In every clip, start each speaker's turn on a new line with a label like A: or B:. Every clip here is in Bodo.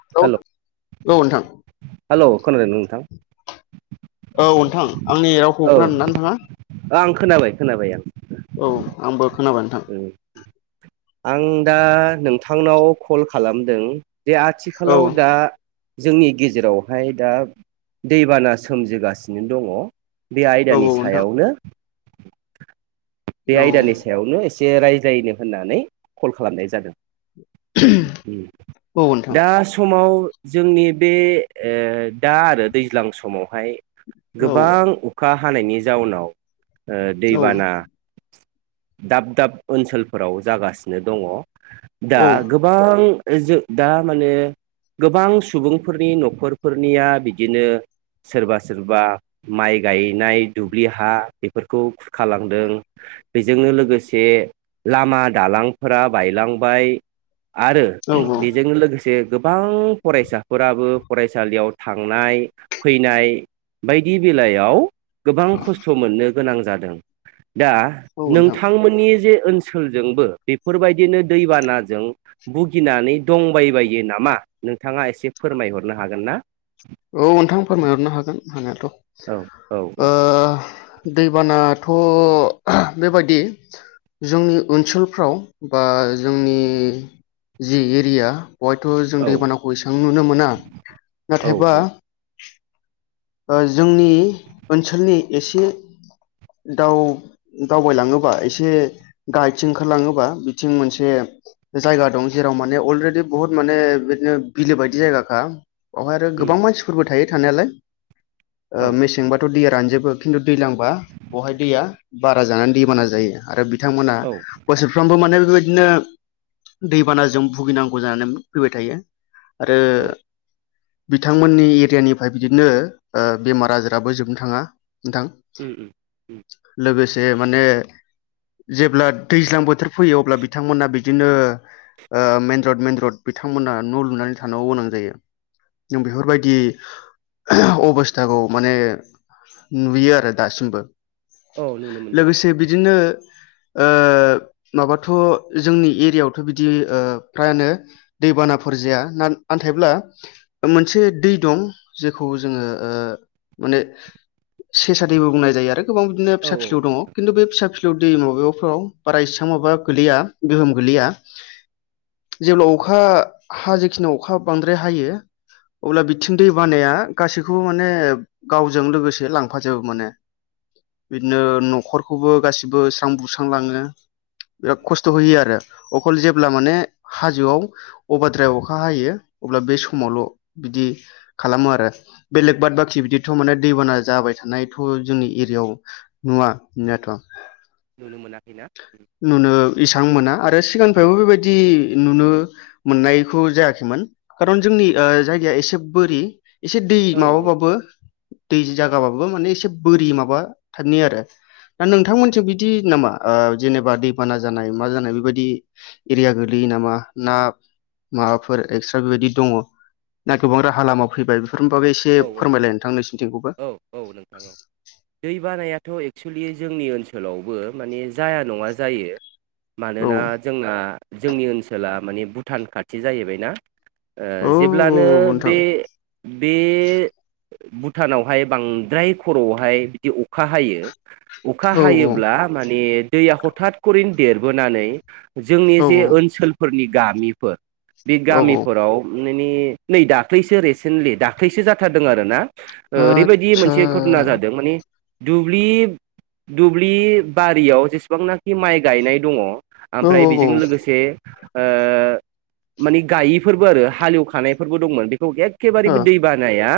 A: हेलौ औ नोंथां
B: हेलौ खोनादों नोंथां
A: औ नोंथां आंनि रावखौ
B: औ
A: खोनानोनानै थाङा
B: आं खोनाबाय खोनाबाय आं
A: औ आंबो खोनाबाय नोंथां
B: उम आं दा नोंथांनाव कल खालामदों जे
A: औ
B: आथिखालाव दा जोंनि गेजेरावहाय दा दैबाना सोमजिगासिनो दङ। बे
A: औ
B: आयदानि
A: नोंथां
B: सायावनो बे
A: औ
B: आयदानि सायावनो एसे रायज्लायनो होननानै कल खालामनाय जादों।
A: औ नोंथां
B: दा समाव जोंनि बे दा आरो दैज्लां समाव हाय
A: औ
B: गोबां अखा हानायनि जाउनाव
A: औ
B: दैबाना दाब दाब ओनसोलफोराव जागासिनो दङ। दा गोबां जो दा माने गोबां सुबुंफोरनि न'खरफोरनिया बिदिनो सोरबा सोरबा माइ गायनाय दुब्लि हा बेफोरखौ खुरखालांदों। बेजोंनो लोगोसे लामा दालांफोरा बायलांबाय। आरो बेजों लोगोसे गोबां फरायसाफोराबो फरायसालियाव थांनाय फैनाय बायदि बेलायाव गोबां खस्थ' मोननो गोनां जादों दा
A: औ नोंथां
B: नोंथांमोननि जे ओनसोलजोंबो बेफोरबायदिनो दैबानाजों भुगिनानै दंबायबायो नामा? नोंथाङा एसे फोरमायहरनो हागोन ना।
A: औ नोंथां फोरमायहरनो हागोन आंहाथ'
B: औ औ औ
A: दैबानाथ' बेबायदि जोंनि ओनसोलफ्राव बा जोंनि जि एरिया बेवहायथ' जों
B: औ
A: दैबानाखौ एसेबां नुनो मोना
B: औ
A: नाथायबा
B: औ
A: जोंनि ओनसोलनि एसे दाव दावबायलाङोबा एसे गायथिं ओंखारलाङोबा बिथिं मोनसे जायगा दं जेराव माने अलरेडि बुहुत माने बिदिनो बिलो बायदि जायगाखा। बेवहाय आरो
B: उम
A: गोबां मानसिफोरबो थायो थानायालाय।
B: औ
A: मेसेंबाथ' दैया रानजोबो। खिथु दै लांबा बेहाय दैया बारा जानानै दैबाना जायो आरो बिथांमोना
B: औ
A: बोसोरफ्रोमबो माने। बेबायदिनो दैबानाजों भुगिनांगौ जानानै फैबाय थायो। आरो
B: औ
A: बिथांमोननि एरियानिफ्राय बिदिनो बेमार आजाराबो जोबनो थाङा नोंथां
B: उम उम उम
A: लोगोसे जे माने जेब्ला दैज्लां बोथोर फैयो अब्ला बिथांमोना बिदिनो। मेन रड मेन रड बिथांमोना न' लुनानै थानांगौ गोनां जायो। बेफोरबायदि अबस्थाखौ माने नुयो आरो दासिमबो।
B: औ नुनो मोनदों
A: लोगोसे बिदिनो। माबाथ' जोंनि एरियावथ' बिदि फ्रायानो दैबानाफोर जाया ना थायब्ला मोनसे दै दं। जेखौ जोङो माने सेसादैबो बुंनाय जायो आरो। गोबां बिदिनो
B: औ
A: फिसा फिलौ दङ
B: औ
A: खिन्थु बे फिसा फिलौ दै माबायावफोराव। बारा एसेबां गोलैया गोहोम गोल्लैया। जेब्ला अखा हाजेखिनियाव अखा बांद्राय हायो अब्ला बिथिं दै बानाया गासैखौबो माने गावजों लोगोसे लांफाजोबो माने। बिदिनो
B: औ
A: न'खरखौबो गासिबो स्रां सुस्रांलांङो। बिराद खस्थ' होयो आरो अखल जेब्ला माने हाजोआव अभाद्राय अखा हायो। अब्ला बे
B: औ
A: समावल' बिदि खालामो आरो बेलेख बादबाखि बिदिथ' माने दैबाना जाबायथानायथ' जोंनि एरियायाव नु आ नुनायाथ'।
B: नुनो मोना।
A: नुनो इसां मोना आरो सिगांनिफ्रायबो बिबायदि नुनो मोन्नायखौ जायाखैमोन खारन जोंनि ओ जायगाया एसे बोरि एसे दै
B: औ
A: माबाबाबो दैजि जागाबाबो माने एसे बोरि माबा थारनि आरो दा नोंथांमैनथिं बिदि नामा। ओ जेनेबा दैबाना जानाय मा जानाय बेबादि एरिया गोलोयो नामा ना माबाफोर एस्ट्रा बिबायदि दङ ना गोबां राहालामा फैबाय? फाबो एसे
B: औ
A: फोरमायलाय नोंथां नोंसिनिथिंखौबो।
B: औ थ' एक्सुेलि जोंनि ओनसोलावबो माने जाया नङा जायो।
A: औ
B: मानोना जोंना जोंनि ओनसोला माने भुटान खाथि जाहैबायना। ओ
A: औ औ
B: जेब्लानो
A: नोंथां
B: बे बे भुटानावहाय बांद्राय खर'आवहाय बिदि अखा हायो। अखा
A: औ
B: हायोब्ला माने दैया हथाथखरिनो देरबोनानै जोंनि
A: औ
B: जे ओनसोलफोलनि गामिफोर बे
A: औ औ
B: गामिफोराव नैनि नै दाख्लैसो रेसेन्थलि दाख्लैसो जाथारदोंआरोना ओरैबादि
A: आदसा
B: मोनसे घथना जादों माने दुब्लि दुब्लि बारियाव जेसेबांनाखि माइ गायनाय दङ
A: औ
B: आमफ्राय
A: औ औ
B: बिजों लोगोसे ओ माने गायिफोरबो आरो हालेवखानायफोरबो दंमोन बेखौ एखखेबारे
A: ओ
B: बे दैबारि या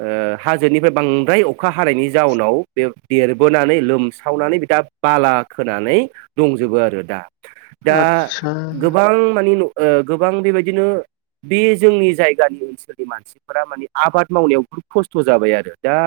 B: ओ हाजोनिफ्राय बांद्राय अखा हानायनि जाउनाव दे देरबोनानै लोमसा सावनानै बिदा बाला खोनानै दंजोबो आरो दा। दा
A: आतसा
B: गोबां मानि न ओ गोबां बेबायदिनो बे जोंनि जायगानि ओनसोलनि मानसिफोरा माने आबाद मावनायाव बुहुथ खस्थ जाबाय आरो दा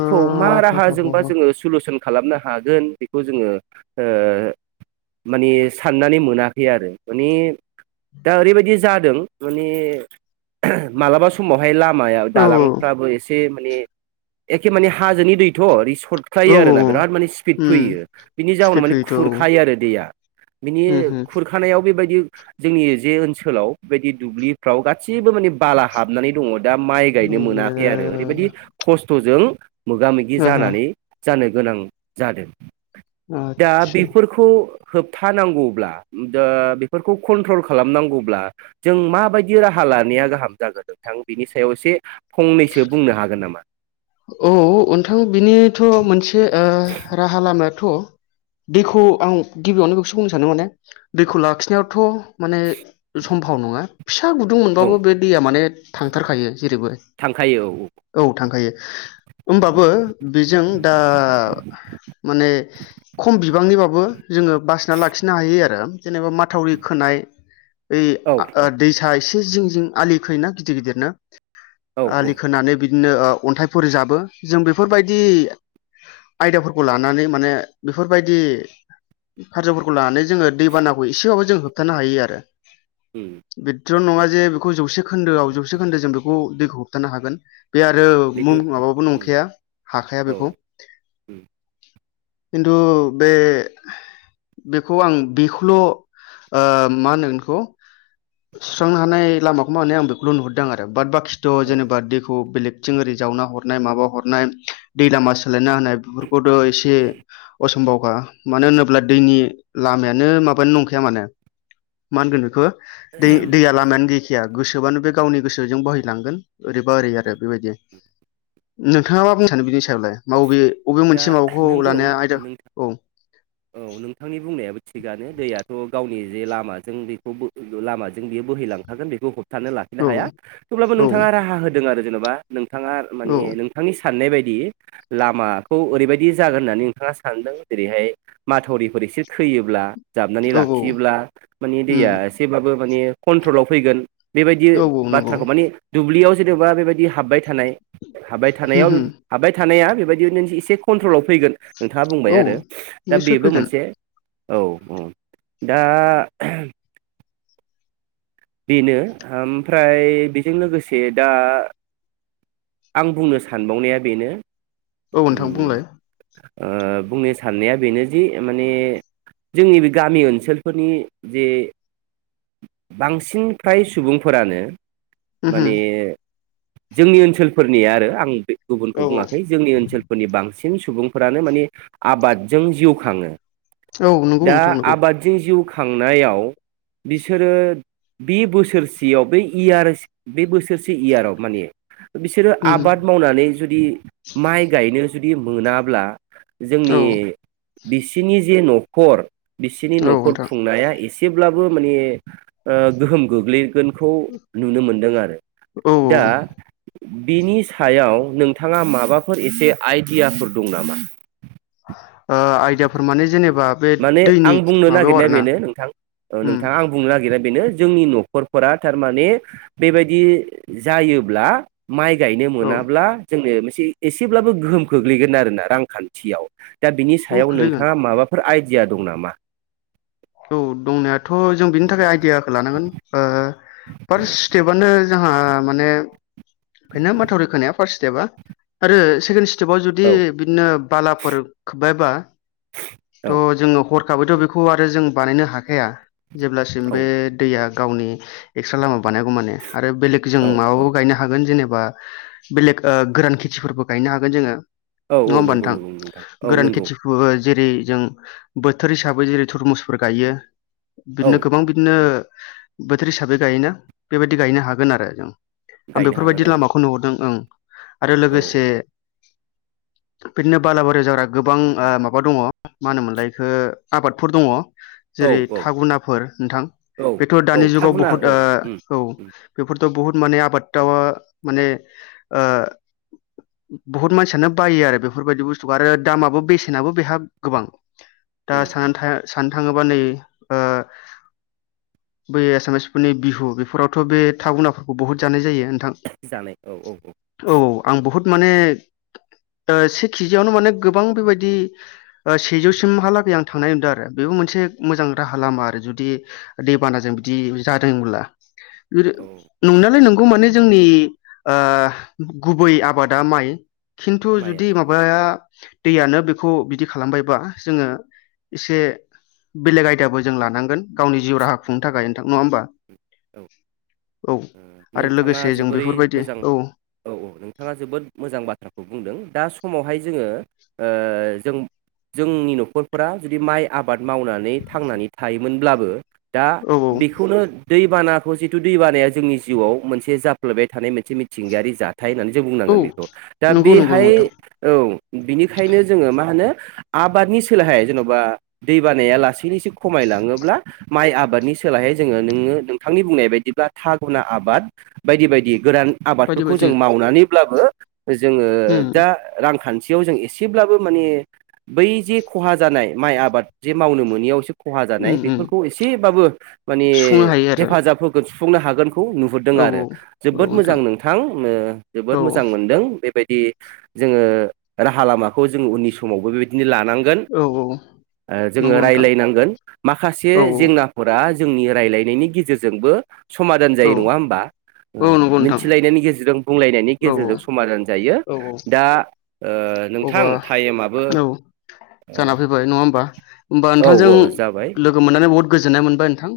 A: ओ
B: मा
A: औ
B: राहाजोंबा जोंङो सुलसन खालामनो हागोन बेखौ जोंङो ओ माने साननानै मोनाखै आरो माने दा ओरैबादि जादों माने माब्लाबा समाव फाय लामाया
A: औ
B: लांदांफ्राबो एसे माने एखे माने हाजोनि दैथ' रिस
A: औ
B: सरख्लायो आरोना बिराद माने स्फिथ
A: उम
B: फैयो बिनि जावुनाव
A: सिफिफिथ' औ
B: खुरखायो आरो दैया। बिनि
A: उमहो
B: खुरखानायाव बिबायदि जोंनि जे ओनसोलाव बेबायदि दुब्लिफ्राव गासिबो माने बाला हाबनानै दङ। दा माइ गायनो
A: ओइयो
B: मोनाखै आरो ओरैबादि खस्थजों मोगा मोगि
A: ओहो
B: जानानै जानो गोनां जादों दा
A: आदसा
B: बेफोरखौ होबथानांगौब्ला दा बेफोरखौ कन्ट्रल खालामनांगौब्ला जों माबायदि राहा लानाया गाहाम जागोन नोंथां बेनि सायाव एसे फंनैसो बुंनो हागोन नामा?
A: औ नोंथां बिनिथ मोनसे ओ राहालामाया थ'‌दैखौ आं गिबियावनो बेखौसो बुंनो सानदों माने दैखौ लाखिनायावथ माने सम्भाव नङा फिसा गुदुं
B: औ
A: मोनबो बे दैया माने थांथारखायो जेरैबो औ थाखायो ओमबाबो बेजों दा माने खम बिबांनिबाबो जोंङो बासिनानै लाखिनो हायो आरो। जेनेबा माथावरि खोनायो ओय
B: औ
A: दैसा एस जिं जिं आलि खोयोना गिदिर गिदिरनो
B: औ
A: आलि खोनानै बिदिनो अन्थाय फोर जाबो जों बेफोरबादि आयदाफोरखौ लानानै माने बेफोरबायदि खारजुफोरखौ लानानै जोङो दैबानाखौ एसेबाबो जों होबथानो हायो आरो।
B: औ
A: बे' नङा जे बेखौ जौसे खोन्दोआव जौसे खोन्दो जों बेखौ दै होबथानो हागोन बे आरो
B: बेथ'
A: मुं माबाबो नंखाया हाखाया
B: औ
A: बेखौ। खिन्थु बे बेखौ आं बेखौल ओ मा होनो बेखौ? सुस्रांनो हानाय लामाखौ माने आं बेखौल नुहरदों आरो बाट बाखिथ
B: औ
A: जेनेबा दैखौ बेलेगथिं ओरै जावना हरनाय माबा हरनाय दै लामा सोलायना होनाय बेफोरखौथ एसे असमबावखा मानो होनोब्ला दैनि लामायानो माबानो नंखाया माने मा होनगोन बेखौ दै दैया लामायानो गैखाया गोसोबानो बे गावनि गोसोजों बोहायलांगोन ओरैबा ओरै आरो बेबायदि नोंथाङा मा बुंनो सानो बिनि सायावलाय? मा बबे बबे
B: दा
A: मोनसे माबाखौ
B: नोंगौ
A: लानाया आयदा
B: नोंथ
A: औ
B: औ नोंथांनि बुंनायाबो थिगानो दैयाथ गावनि जे लामाजों बेखौ लामाजों बियो बोहैलांखागोन बेखौ ह होबथानो लाखिनो
A: औ
B: हाया थेवब्लाबो
A: औ
B: नोंथाङा राहा होदों आरो जेनबा नोंथाङा माने नोंथांनि साननाय बायदि दि लामा खौ ओरैबायदि जागोन होननानै नोंथाङा सानदों जेरैहाय माथावरिफोर एसे खोयोब्ला जाबनानै
A: औ
B: लाखियोब्ला माने
A: उम
B: दैया एसेब्लााबबो माने कन्ट्रलाव फैगोन बेबायदि
A: औ नंगौ
B: बाथ्राखौ माने दुब्लियाव जेनेबा बेबायदि हाबबाय थानाय हाब थानायाव
A: होम
B: हाबबाय थानाया बेबायदि नो एस एसे कन्ट्रलाव फैगोन नोंथाङा बुंबाय
A: होम औ
B: आरो दा
A: नोंसोर
B: बेबो
A: फैगोन
B: मोनसे औ औ दा बेनो ओमफ्राय बेजों लोगोसे दा आं बुंनो सानबावनाया बेनो।
A: औ नोंथां
B: उम
A: बुंलाय।
B: ओ बुंनो साननाया बेनो दि माने जोंनि बे गामि ओनसोलफोरनि जे बांसिन फ्राय सुबुंफोरानो
A: होम
B: माने जोंनि ओनसोलफोरनि आरो आं बे
A: औ
B: गुबुनखौ बुङाखै जोंनि ओनसोलफोरनि बांसि सिन सुबुंफोरानो मानि आबादजों जिउ खाङो।
A: औ नंगौ
B: दा
A: नोंथां नंगौ
B: आबादजों जिउ खांनायाव बिसोरो बे बोसोरसेयाव बे इयार बे बोसोरसे इयाराव माने बिसोरो
A: होम
B: आबाद मावनानै जुदि माइ गायनो जुदि मोनाब्ला
A: होम औ
B: जोंनि बिसिनि जे नखर बिसनि
A: औ
B: नखर
A: नोंथां
B: खुंनाया एसेब्लाबो माने ओ गोहोम गोग्लै। गोनखौ नुनो मोनदों आरो
A: औ
B: दा।
A: ओ
B: बिनि सायाव नोंथाङा माबाफोर एसे आइडियाफोर दं नामा?
A: आयदियाफोर माने जेनेबा बे
B: माने
A: दैनि
B: आं बुंनो
A: माबायाव
B: नागिरनाया
A: आरोना
B: बेनो नोंथां। ओ
A: उम
B: नोंथाङा आं बुंनोनागिर बेनो जोंनि नखरफोरा थारमाने बेबायदि जायोब्ला माइ गायनो
A: औ
B: मोनाब्ला जोंनो एसेब्लाबो गोहोम खोग्लैगोन आरोना रांखान्थियाव दा बिनि
A: औ
B: सायाव
A: खोलैगोन
B: नोंथाङा माबाफोर आइ दिया दं नामा?
A: औ दंनायाथ जों बिनि थाखाय आइडियाखौ लानांगोन ओ फार्स्ट स्टेप आनो ङा माने बेनो माथावरि खोनाया फासट स्टेपा आरो सि बाव जुदि
B: औ
A: बिदिनो बालाफोर खोब्बायबा थ
B: औ
A: जोङो ह खाबैथ बेखौ आरो जों बानायनो हाखाया जेब्लासिम
B: औ
A: बे दैया गावनि एक्सट्रा लामा बानायागौ माने आरो बेलेग जों
B: औ औ
A: माबाबो गायनो हागोन जेनेब बा बेलेग ओ गोरान खेथिफोरबो गायनो हागोन जोङो।
B: औ
A: नङा
B: औ
A: होमबा
B: नंगौ
A: नोंथां
B: नंगौ औ
A: गोरान
B: नंगौ
A: खेथिखौबो जेरै जों बोथोर हिसाबै जेरै थरमुसफोर गायो
B: औ
A: बिदिनो गोबां बिदिनो। बोथोर हिसाबै गायोना बेबायदि गायनो हागोन आरो जों। आं
B: गायनो हागोन
A: बेफोरबायदि
B: औ
A: लामाखौ नुहरदों ओं आरो
B: औ औ
A: लोगोसे बिदिनो बालाबारियाव जाग्रा गोबां ओ मा बा दङ मा होनोमोनलाय बेखो आबादफोर दङ जेरै
B: औ
A: थागुनाफोर नोंथां
B: औ
A: बेथ दानि
B: औ
A: जुगाव
B: थागुना
A: बुहुत
B: औ
A: ओ
B: उम
A: औ
B: उम
A: बेफोर थ' बहुत माने आबादथ' माने ओ बुहुत मानसियानो बाइयो आरो बेफोरबायदि बुस्तुखौ आरो दामाबो बेसे नयाबो बेहा गोबां दा
B: उम
A: सानया
B: उम
A: थाया सान थाङोबा नै ओ बै एसामिसफोरनि बिहु बेफोरावथ' बे थाउनाफोरखौ बहुद जानाय जायो। नोंथां
B: जानाय औ औ
A: औ आं बुहुद माने ओ से केजियावनो माने गोबां बेबाय दि ओ सेजौसिमहालागै आं थांनाय नुदों आरो बेबो मोनसे मोजां राहा लामा आरो जुदि दैबानाजों बिदि जादोंब्ला
B: औ
A: [unintelligible] नंनायालाय नों गौ माने जोंनि ओ गुबै आबादा माइ। खिन्थु जुदि
B: माइयानो
A: माबाया दैयानो बे खौ बिदि खालामबायबा जोङो एसे बेलेग आयदाबो जों लानांगोन गावनि जिउ राहा खुंनो थाखाय नोंथां नङा होमबा।
B: औ।
A: औ
B: ओ
A: आरो लोगोसे जों बेफोरबायदि औ
B: औ-औ नोंथाङा जोबोद मोजां बाथ्राखौ बुंदों दा समावहाय जोङो ओ जों-जोंनि न'खरफोरा जुदि माइ आब आबाद मावनानै थांनानै थायोमोनब्लाबो दा
A: औ
B: बेखौनो दै बानाखौ जिथु दैबानाया जोंनि जिउआव मोनसे जाफ्लेबाय थानाय मोनसे मिथिंगायारि जा थायो होननानै जों
A: औ
B: बुंनांगोन बेखौ दा
A: नंगौ नंगौ
B: बेहाय
A: नोंथां
B: औ बिनिखायनो जोङो मा होनो आबादनि सोलायहाय जेन'बा दै बानाया लासैनो एसे खमाय लाङोब्ला माइ आबादनि सोलायहै जोङो नोङो नोंथांनि बुंनाय बायदिब्ला थागुना आबाद बायदि-बायदि गोरान
A: बायदि
B: आबादफोरखौ
A: बायदि
B: जों मावनानैब्लाबो जोङो
A: उम
B: दा रांखान्थि बियाव जों एसेब्लाबो माने बै जे खहा जानाय माइ आबाद जे मावनो मोनिआवसो खहा
A: उम
B: जानाय
A: उम
B: बेफोरखौ एसेब्लाबो माने
A: सुफुंनो हायो आरो
B: हेफाजाब होगोन सुफुंनो हागोन। खौ नुहूरदों
A: औ
B: आरो जोबोद मोजां नोंथां ओ
A: औ
B: जोबोद मोजां मोनदों बेबाय दि जोङो राहा लामाखौ जों उननि समावबो बेबायदिनो ला नांगोन
A: औ औ
B: ओ जोङो
A: नंगौ नोंथां
B: रायल्जायनांगोन माखासे
A: औ
B: जेंनाफोरा जोंनि रायज्लायनायनि गेजेरजोंबो समाधान
A: औ
B: जायो नङा होमबा।
A: औ
B: ओ
A: नंगौ नोंथां
B: मिथिलायनायनि गेजेरजों बुंलायनायनि
A: औ
B: गेजेरजों समाधान जायो
A: औ औ
B: दा ओ नोंथां
A: अबा
B: टाइमा
A: औ जाना फैबाय नङा होमबा-होमबा
B: औ
A: नोंथांजों
B: औ जाबाय
A: लोगो मोननानै बहुत गोजोन न्नाय मोनबाय नोंथां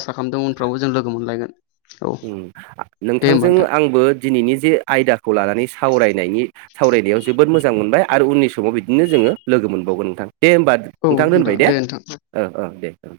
A: आसा खालामदों उनफ्रावबो जों लोगो मोनलायगोन। औ
B: उम
A: दे होमबा
B: नोंथांजों
A: नोंथां
B: आंबो दिनैनि जे आयदाखौ लानानै सावरायनायनि सावरायनायाव जोबोद मोजां मोनबाय आरो उननि समाव बिदिनो जोङो लोगो मोनबावगोन नोंथां। दे होमबा नोंथां दोनबाय दे ओ-ओ दे ओ।